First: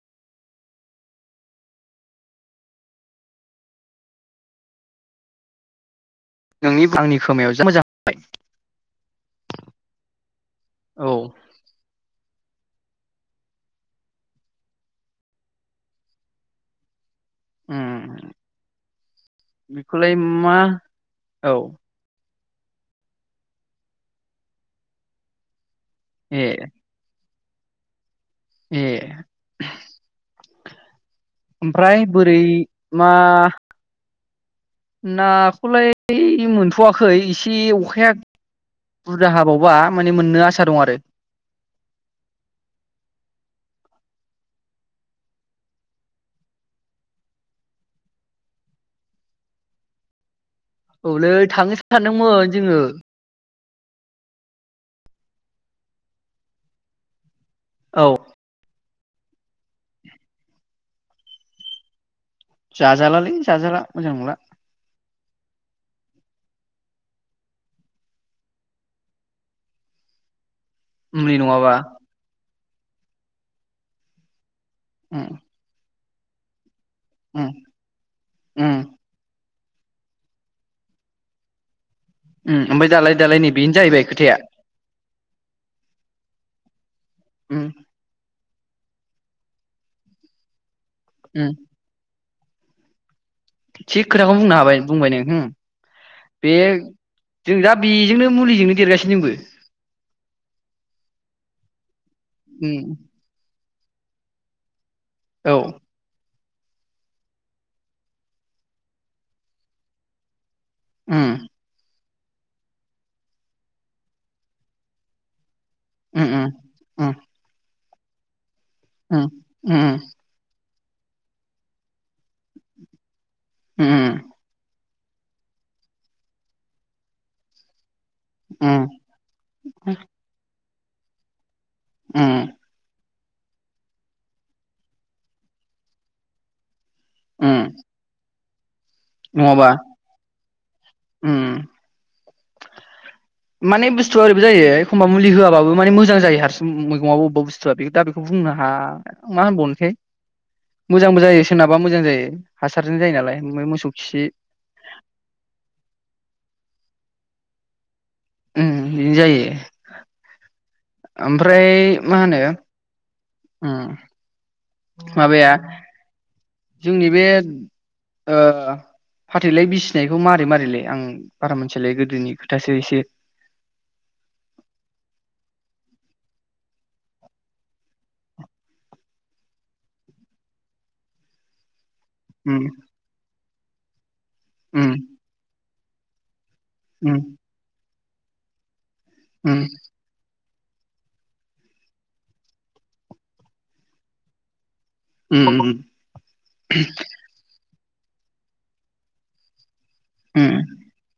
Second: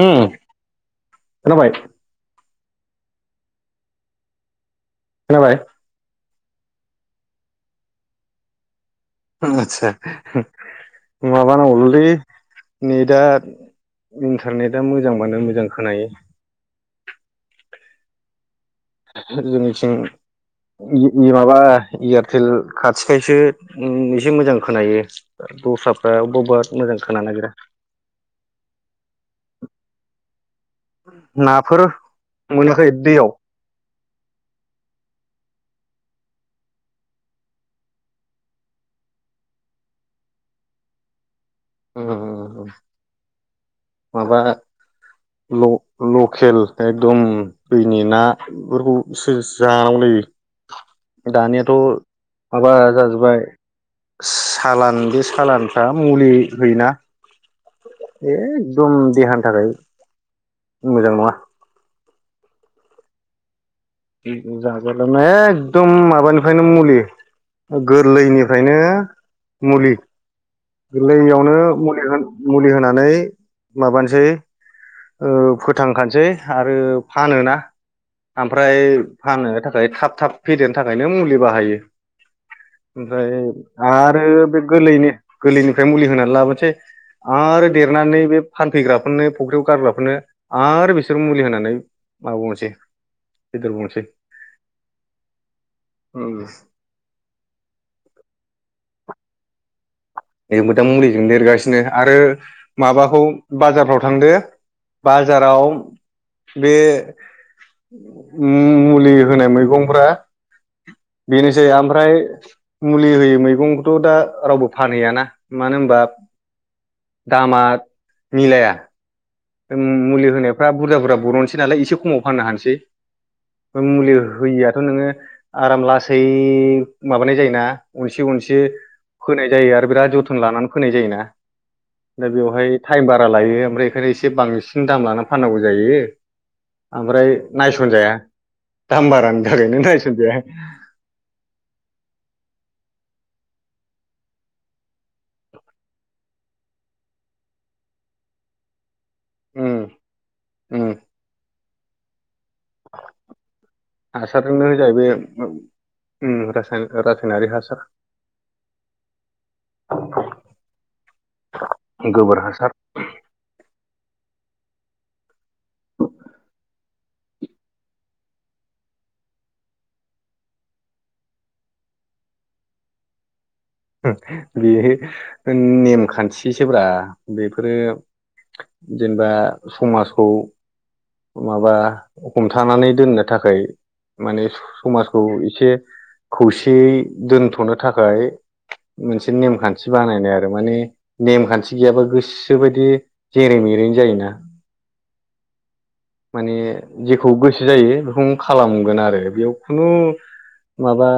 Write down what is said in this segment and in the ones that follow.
उम खोनाबाय खोनााबाय नोंनि आंनि खोमायाव जाों मोजांबाय आतसा माबाना हरलि नेटआ इन्टारनेटआ मोजांबानो मोजां खोनायो उम बेखौलाय मा जोंनिथिं औ माबा इय हेल खाथिखायसो एसे मोजां खोनायो दस्रा ए बहत मोजां खोनानो नागिरा ए नाफोर ओमफ्राय बोरै मोनाखै मा दैयाव नाखौलाय मोनथ'वाखै एसे अखाया बुरजा हाबावबा माने मोननो आसा दं आरो माबा लकेल एकदम दैनि नाफोरखौसे जानांगौलायो औलै दानियाथ' थांनो सानदोंमोन माबा जोङो ज जगाय सालान बे सालानफ्रा मुलि होयोना औ ए एकदम देहानि थाखाय मोजां नङा जाह जला लै जाहाजला जागर एकदम माबानिफ्रायनो मुलि गोरलैनिफ्रायनो मुलि मुलि गोरलैयावनो नङाबा मुलि होनोन मुलि होनानै माबानोसै उम ओ फोथां बुंखानोसै आरो फानो उम ना उम ओमफ्राय फनो थाखाय थाब थाब फेदेरनो थाखायनो मुलि बाहायो उम दालाय ओमफ्राय दालाय नै बेनो जाहैबाय आरो खोथाया बे गोरलैनि गोरलैनिफ्राय मुलि होनानै लाबोसै उम आरो देरनानै बे फानफैग्राफोरनो फुख्रियाव गारग्राफोरनो आरो बे बिसोर मुलि उम होनानै म बुंनोसै थिग खोथाखौ बुंनो हाबाय बुंबाय नों बे जों दा बेजोंनो मुलिजोंनो देरगासिनो बो जबो दा मुलिजों देरगासिनो आरो उम माबाखौ बाजारफ्राव थांदो औ बाजाराव बे मुलि होनाय मैगंफ्रा उम बेनोसै ओमफ्राय मुलि होयो मैगंखौथ' दा रावबो फानहैयाना मानो होनबा उम उम दामा मिलाया ओम उम उम फ्रा बुरज बुरज बर'नोसै नालाय एसे समाव फाननो हानोसै मुलि उम होया थ' नोङो आराम लासै माबानाय जायोना अनसे गनसे उम फोनाय जायो आरो बिराद जोथोन लानानै फोनाय जायोना दा उम बेवहाय टाइम बा लायो ओमफ्राय बेखाय एसे बांसिन दाम लानानानै फाननांगौ जायो ओमफ्राय उम नायस'नजाया दामबारानो नङाबा थाखायागायनो दायसदि उम माने बुस्थुआ ओरैबो जायो एखमबा मुलि होआाबो माने मोजां जायो हारसिं मैगंाबो बबेबा बुस्थुआ बे दा बेखौ बुंनो हा मा उम होनबावनोसै मोजांबो जायोसोना बा मोजां जायो हासारजों जायो नालाय ओमफ्राय मोसौ खि हासारनो जाहैबायास रासायनारि हासार जायो ओमफ्राय मा गोबोर हासार होनो माबाया जोंनि बे फाथैलाय ओ बिसिनायखौ मारै मारैलाय आं बारा मोनथिलाय गोदोनि खोथासो एसे बे नेमखान्थिसोब्रा बेफोरो जेनेबा समाजखौ माबा उम हमथानानै दोननो थाखाय माने उम समाजखौ एसे खौसेयै ए दोनथ'नो थाखाय मोनसे नेमखान्थि बानायनाय आरो आरो माने नेमखान्थि गैयाबा गोसो बायदि जेरै मेरैनो जायोना उम उम माने जेखौ गोसो जायो बेखौनो खालामगोन आरो बेयाव खुनु माबा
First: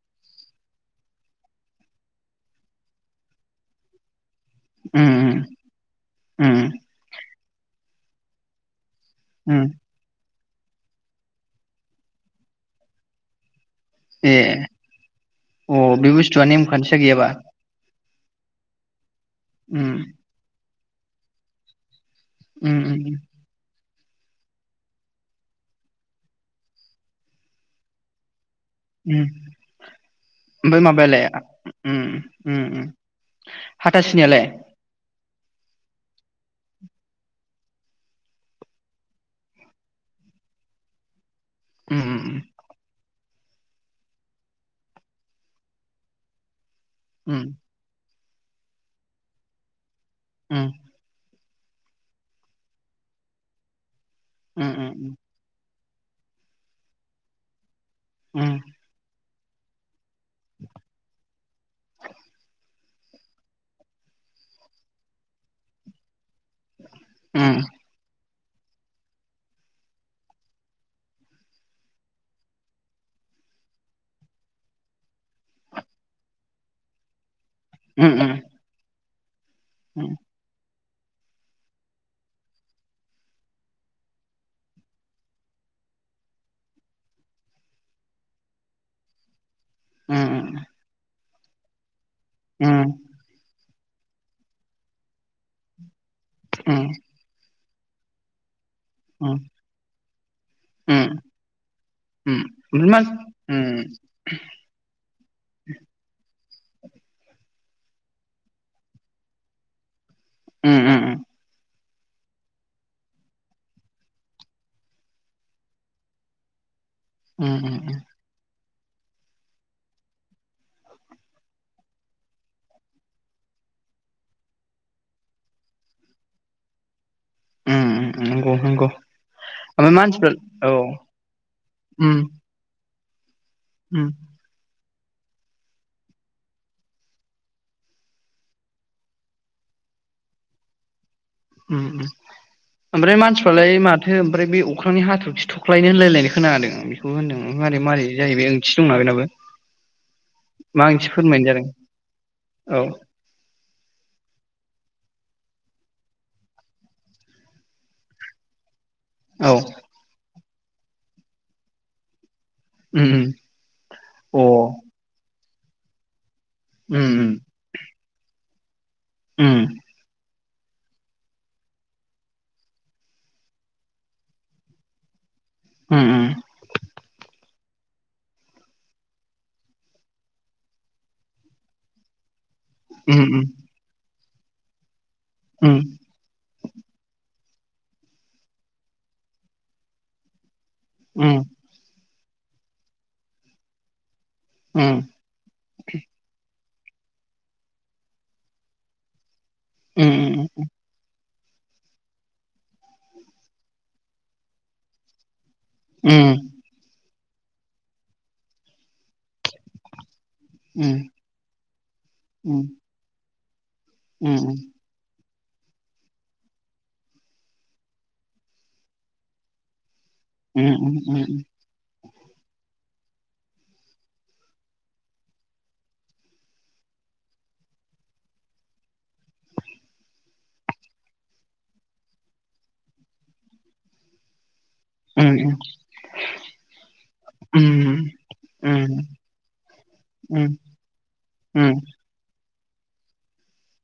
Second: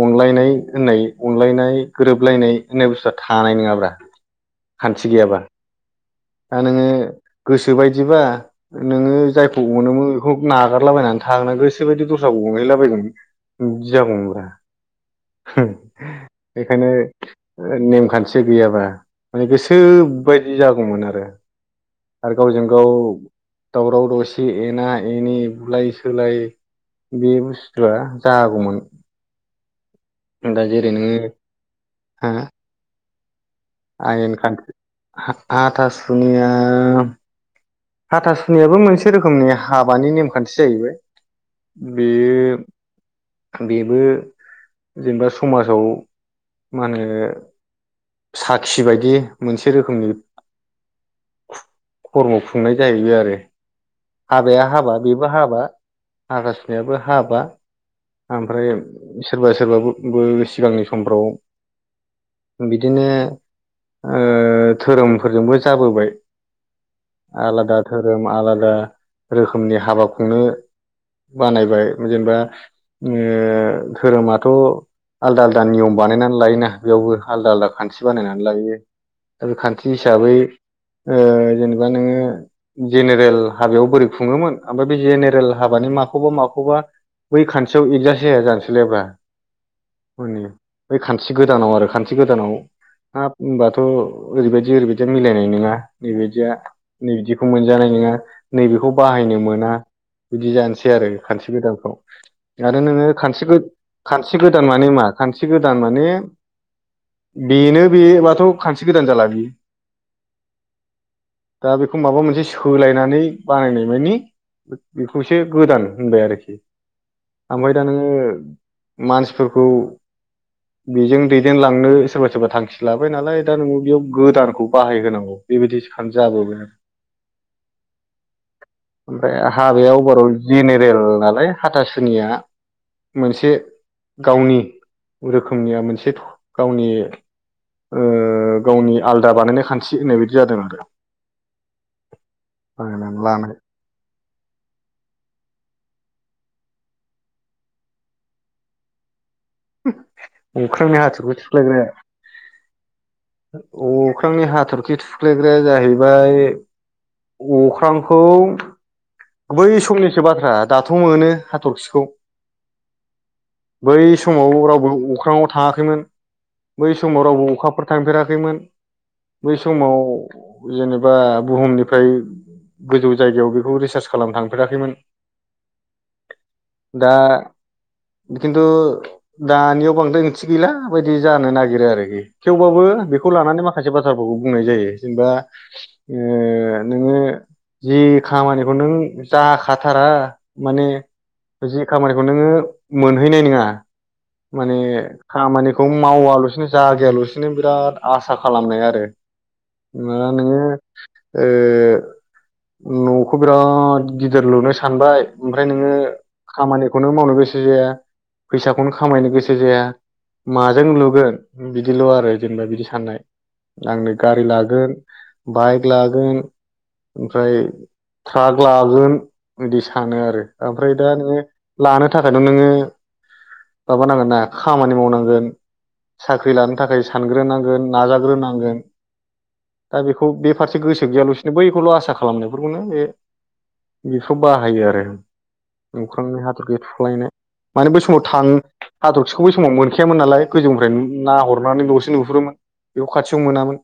अनलायनाय होननाय अनलायनाय गोरोबलायनाय होननाय बुस्थुआ थानाय नङाब्रा खान्थि गैयाबा दा नोङो गोसोबायदि दिबा नोङो जायखौ अनोमो बेखौ नागारलाबायनानै थांनो गोसो बायदि दस्राखौ गंहैलाबायगोनमोन बिदि जागौमोनब्रा अ बे बुस्थुआ नेमखानथिया गैयाबा थि गैयाबा माने गोसो उम बायदि जाग गौमोन आरो आरो गावजों उम गाव उम दावराव दावसि एना एनि बुलाय सोलाय बे बुस्थुआ जा ओम दा ओमफाय जेरै नोङो माबायालाय? ओम ओम ओम आयेनखान हा-हाथा सुनिया हाथा सुनियाबो मोनसे रोखोमनि हाबानि नेमखान्थि जाहैबाय उम उम उम बेयो बेबो जेनेबा समाजाव मा होनो उम साखि बायदि मोनसे रोखोमनि ह खरम खुंनाय जाहैबाय आरो हाबाया उम हाबा बेबो हाबा हागाजनायाबो हाबा उम ओमफ्राय सोरबा सोरेर बाबु ब सिगांनि समफ्राव बि बिदिनो धोरोमफोरजोंबो जाबोबाय उम आलादााथ आलादा रोखोमनि हाबा खुंनो बानायबाय जेनेबा धोरोमाथ' आलदा आलदा नियम बानायनानै लायोना बेयावबो आलदा आलदा खान्थि उम उम बानायनानै लायो आरो बे खान्थि उम हिसाबै जेनेबा नोङो जेनेरेल हाबायाव बोरै खुङोमोन ओमफ्राय बे जेनेरेल हाबानि माखौबा माखौबा बै खान्थि ौ एगजास्ट जआ जानोसैलायब्रा म ान एसे गोदानाव आरो खान् गोदानाव उम हा होनबाथ' थ' ओरैबायदि ओरैबायदि मिलायनाय नङा नैबायदिया नै बिदिखौ मोन जानाय नङा नैबेखौ बाहायनो मोना बिदि जानोसै उम आरो खानस गोदानफ्राव उम आरो ओमफ्राय मा नोङो खान उम खानस्रि गोदान माने मा खानस्रि गोदान माने बेनो बेबाथ' खानस गोदान जाला बियो उ उ दा बेखौ माबा मोनसे सोलायनानै बानायनाय मानि बेखौसो गोदान होनबाय आरोखि उम उम ओमफ्राय दा नोङो मानसिफोरखौ बेजों दैदेनलांनो सोरबा सोरबा थांखि लाबाय नालाय दा नों बेयाव गोदानखौ बाहायहांगौ बेबायदिनो जाबोबाय आरो उम नंगौ नंगौ ओमफ्राय ओमफ्राय हाबायाबाराव मानसिफ्रा औ जेनेरेल नालाय हाथाास उम जोंनिया ब से उम गावनि रोखोमनिया मोनसे गावनि ओ गावनि आलदा बानायनाय खान्थि होननाय बायदि जादों आरो ओम ओम ओमफ्राय बानायनानै लानाय मानसिफ्रालाय माथो ओमफ्राय बे अख्रांनि हाथरखि थ' ख्लायनो होनलायलायनाय खोनादों बेखौ होनदों मारै मारै जायो बे ओंथि दंना बेनाबो? मा अख्रांनि ओंथि हाथरखि फोरमायनाय जादों थुख्लायग्राया औ अख्रांनि हाथरखि थुख्लायग्राया जाहैबाय अख्रांखौ औ बै समनिसो बाथ्रा दाथ' मोनो हाथरखिखौ उम बै समाव उम रावबो अख्राङाव थाङाखैमोन बै समाव रावबो अखाफोर थांफेराखैमोन अ बै उम समाव जेनेबा बुहुमनिफ्राय गोजौ जायगायाव बेखौ रिसार्च खालामनो थांफेराखैमोन उम दा खिन्थु दानियाव बांद्राय ओंथि गैला बायदि जानो नागिरो आरोखि थेवबाबो बेखौ उम लानानै माखासे बाथ थ्राफोरखौ बुंनाय जायो जेनेबा उम ओ नोङो जि खामानि बेखौ नों जाखाथारा माने उम जि खामानि खौ नोङो मोनहैनाय नङा माने उम खामानिखौ मावल'सिनो जागायाल'सिनो बिराद आसा खालामनाय आरो उम मा नोङो ओ न खौ बिराद गिदिर लुनो सानबाय ओमफ्राय नोङो उम खामानिखौनो मावनो गोसो जाया फैसाखौनो खामायनो गोसो जाया माजों लुगोन बिदिल' आरो उम जेनेबा बिदि साननाय आंनो गारि लागोन बाइक लागोन ओमफ्राय ट्राक लागोन इदि सानो आरो ओमफ्राय दा नोङो लानो थाखायथ' नोङो माबानांगोन ना खामानि मावनांगोन साख्रि लानो थाखाय सानग्रोनांगोन नाजाग्रोनांगोन दा बेखौ बे फारसे गोसो गैयालासिनो बैखौल' आसा खालामनायखौ खौनो बे बेखौ बा बाहायो आरो अख्रांनि हाथरखि थुख्लायनाय माने बै समाव थां हाथरखिखौ बै समाव मोनखायामोन नालाय गोजौनिफ्राय ना हरनानैल'सो नुहुरोमोन बेयाव खाथियाव मोनामोन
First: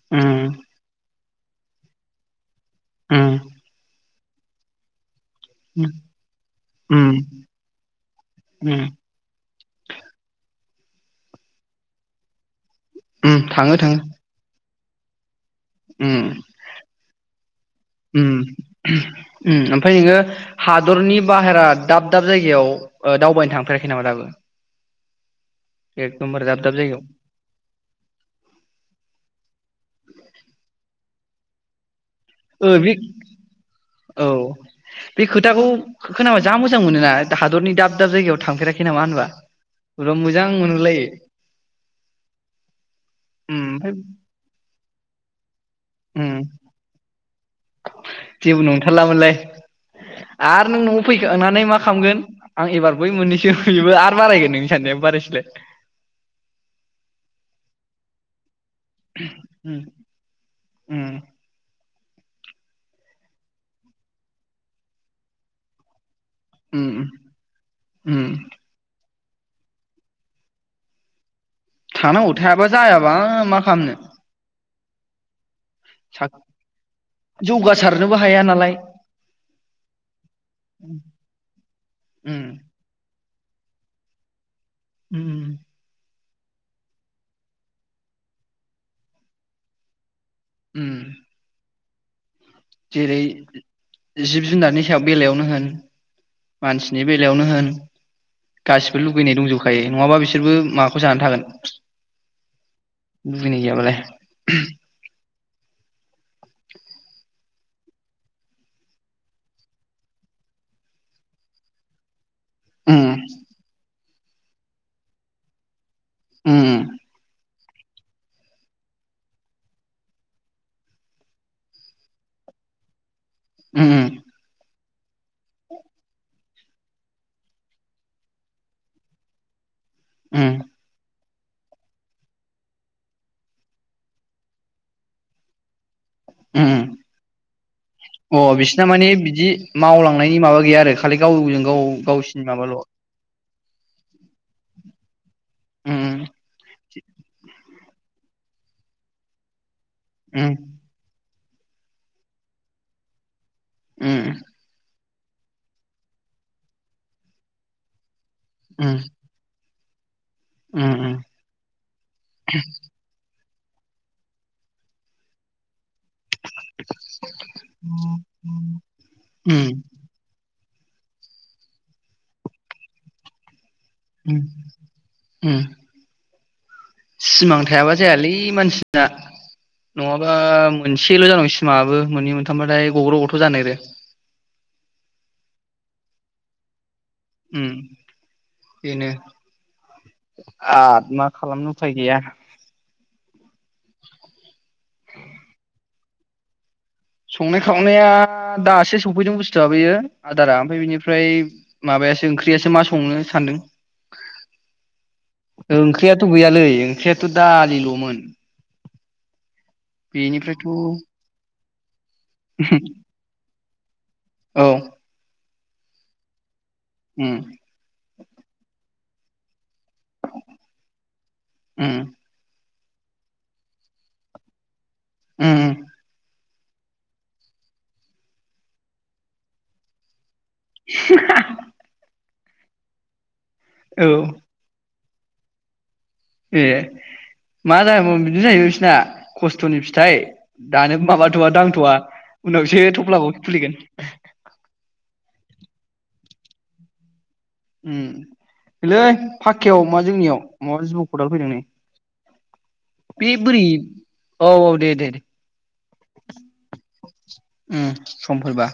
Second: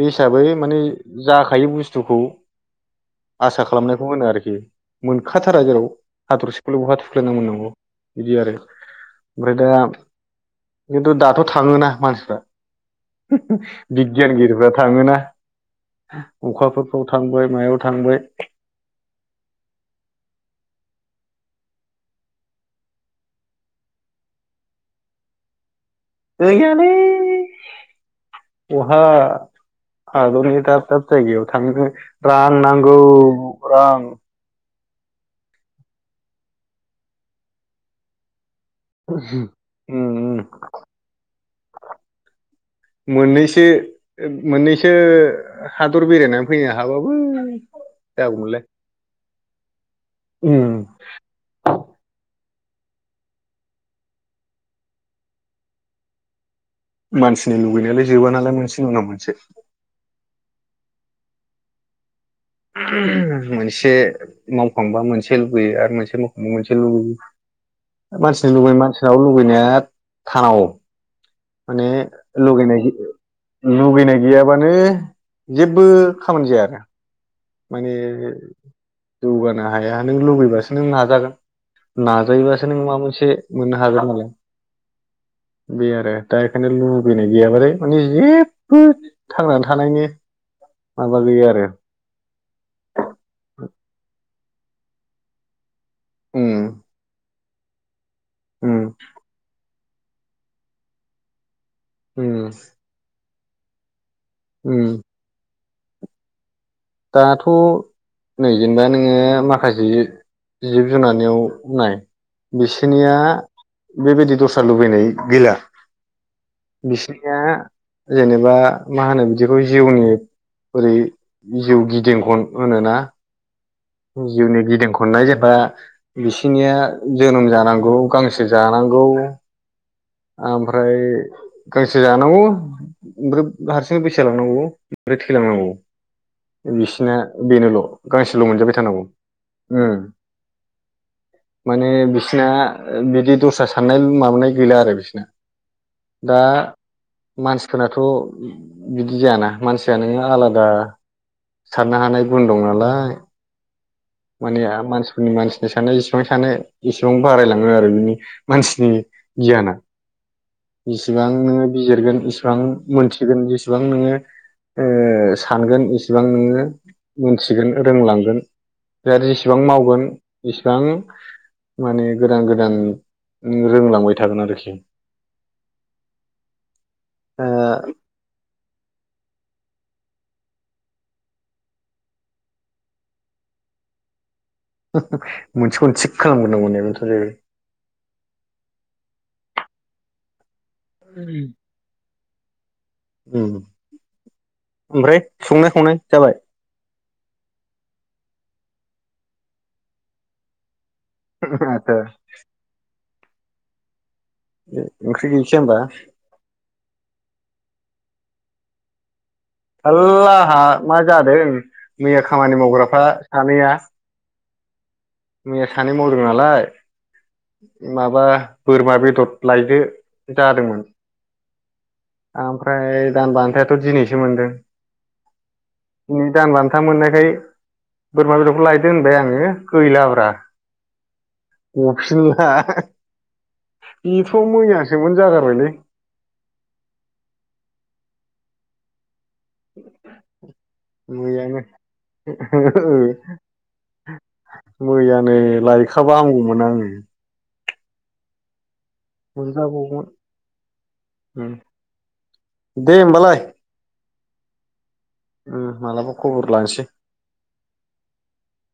बे हिसाबै माने जाखायै बुस्थुखौ आसा खालामनाय होनो आरोखि मोन खाथारा जेराव हाथरखिखौलाय बहा उम थुख्लायना मोननांगौ बिदि आरो उम ओमफ्राय दा खिन्थु दाथ' थाङोना मानसिफ्रा उम थाङो थाङो बिगियानगिरिफ्रा थाङोना अखाफोरखौ ओम ओम ओमफाय नोङो हादरनि बाहेरा दाब दाब जायगायाव ओ दावबायनो थांफेराखै नामा दाबो? एकदमबारे दाब दाब गैयालै जायगायाव बहा हाबावनो दाब दाब जायगायाव थांनोनो रां ओ बे नांगौ रां औ बे खोथाखौ खोनाबा जा मोजां मोनो ना हादरनि दाब दाब जायगायाव थांफेराखै नामा होनबा उम बोरैबा उम मोजां मोनगुलायो उम मोननैसो ओमफ्राय मोननैसो हादर उम बेरायनानै फैनो हाबाबो जागौमोनलाय जेबो नंथारलामोनलाय उम आरो नों न'आव फैखांनानै मा खामगोन? आं एबार बै मोननैसो बेबो आरो बारायगोन नोंनि साननायाबो बारायसैलाय मानसिनि लुुबैनायालाय जोबा नालाय मोनसे नि उनाव मोनसे उम उम [unintelligible] मोनसे मावखांबा मोनसे लुबैयो आरो मोनसे माव मोनसे उम लुबैयो उम मानसिनि लुबै मानस नाव लुुबैनाया थानाव माने थानांगौ थायाबा लुगैनाय जायाबा मा खालामनो लुगैनाय गैयाबानो जेबो सा खामानि जायारा माने जौगासारनोबो हाया नालाय जौगानो हाया नों लुबैबासो नों नाजागोन उम नाजायोबासो नों माबा मोनसे मोननो हागोन नालाय उम बे आरो दा एखायनो लुबैनाय गैयाबाथाय माने जेबो थांनानै थानायनि उम माबा गैया आरो जेरै जिब जुनारनि सायाव बेलायावनो होन उम मानसिनि बे लायावनो होन उम गासिबो लुगैनाय दंजोबखायो नङाबा बिस सोरबो माखौ जाना थागोन? उम लुगैनाय गैयाबालाय उम दाथ' नै जेनेबा नोङो माखासे जिब जुनारनियाव नाय उम बिसोनिया बेबायदि दस्रा लुबैनाय गैला उम बिसिनिया जेनेबा मा होनो बिदिखौ जिउनि बोरै जिउ गिदिंखन होनोना उम जिउनि गिदिंख खननाय जों बा बिसि खिनिया जोनोम जानांगौ गांसो जानांगौ उम आमफ्राय गांसो जानांगौ ओमफ्राय हारसिं बैसो‌ जालांनांगौ ओमफ्राय थैलांनांगौ उम बिसिना बेनोल' अ गांसोल' मोनजाबाय बिसिना जानांगौ‌ माने बिदि ओम मावलांनायनि माबा गैया आरो खालि गावजों गाव माने गावसिनि बिसिना माबाल' बिदि दस्रा साननाय माबानाय गैला आरो बिसिना उम दा मानसिफोरनाथ' बिदि जायाना मानसि जाया नोङो उम आलादा साननो हानाय गुन दं नालाय उम माने मानसि ओम मानसिनि साननाया जेसेबां सानो एसेबां बारायलाङो आरो बिनि मानसिनि उम गियाना उम जेसेबां नोङो बिजिरगोन इसिबां मोनथिगोन जेस बिसिबां नोङो ओ सानगोन इस बिसेबां नोङो मोनथिगोन रोंलांगोन बिदि आरो जेसेबां उम मावगोन इसेबां माने गोदान गोदान नों रोंलांबाय ओम थागोन आरोखि ओम ओ सिमां थायाबा जायालै मानसि ना नङाबा मोनसेल' जागोन सिमांआबो मोननै मोनथामबाथाय गग्र' गथ' जानो नागिरो मोनसेखौनो थिग खालामग्रोनांगौ होननाया नोंथां उम बिनो आद मा खालामनो उफाय गैया उम ओमफ्राय संनाय खावनाय जाबाय संनाय खावनाया दासो सफैदों बुस्थुआ बेयो आदारा ओमफ्राय बेनिफ्राय ओमफ्राय आदसा माबायासो ओंख्रियासो मा सङो? सान्दों ओंख्रि गैसै होमबा ओंख्रियाथ' गैयालै ओंख्रिआथ‌' दालि लमोन थाल्ला आहा मा जादों मैया खामानि मावग्राफ्रा सानैया औ मैया सानै मावदों नालाय उम माबा बोरमा बे दद लायदो जादोंमोन ओम ओमफ्राय दान बान्थायाथ' दिनैसो मोनदों ओम ओम दिनै दान बान्था मोननायखाय बोरमा बेदरखौ लायदो होनबाय आङो गैलाब्रा हा [unintelligible] [unintelligible] औ इफ्राव मैयासो सोंमोन जागारबायलै ए मा जायामोन बिदि जाहैबाय बिसिना खस्थ'नि फिथाइ दानो माबाथ'वा मैयानो दांथ'वा उनावसो ओ थफ्लाखौ खुलिगोन मैयानो लायखाबा हामगौमोन आङो उम नैलै फाक्कायाव मा मोनजाबावगौमोन जोंनियाव माबा जिबौ खदाल फैदों नै दे बे बोरै? औ औ दे दे दे उम मालाबा खबर लानोसै उम समफोरबा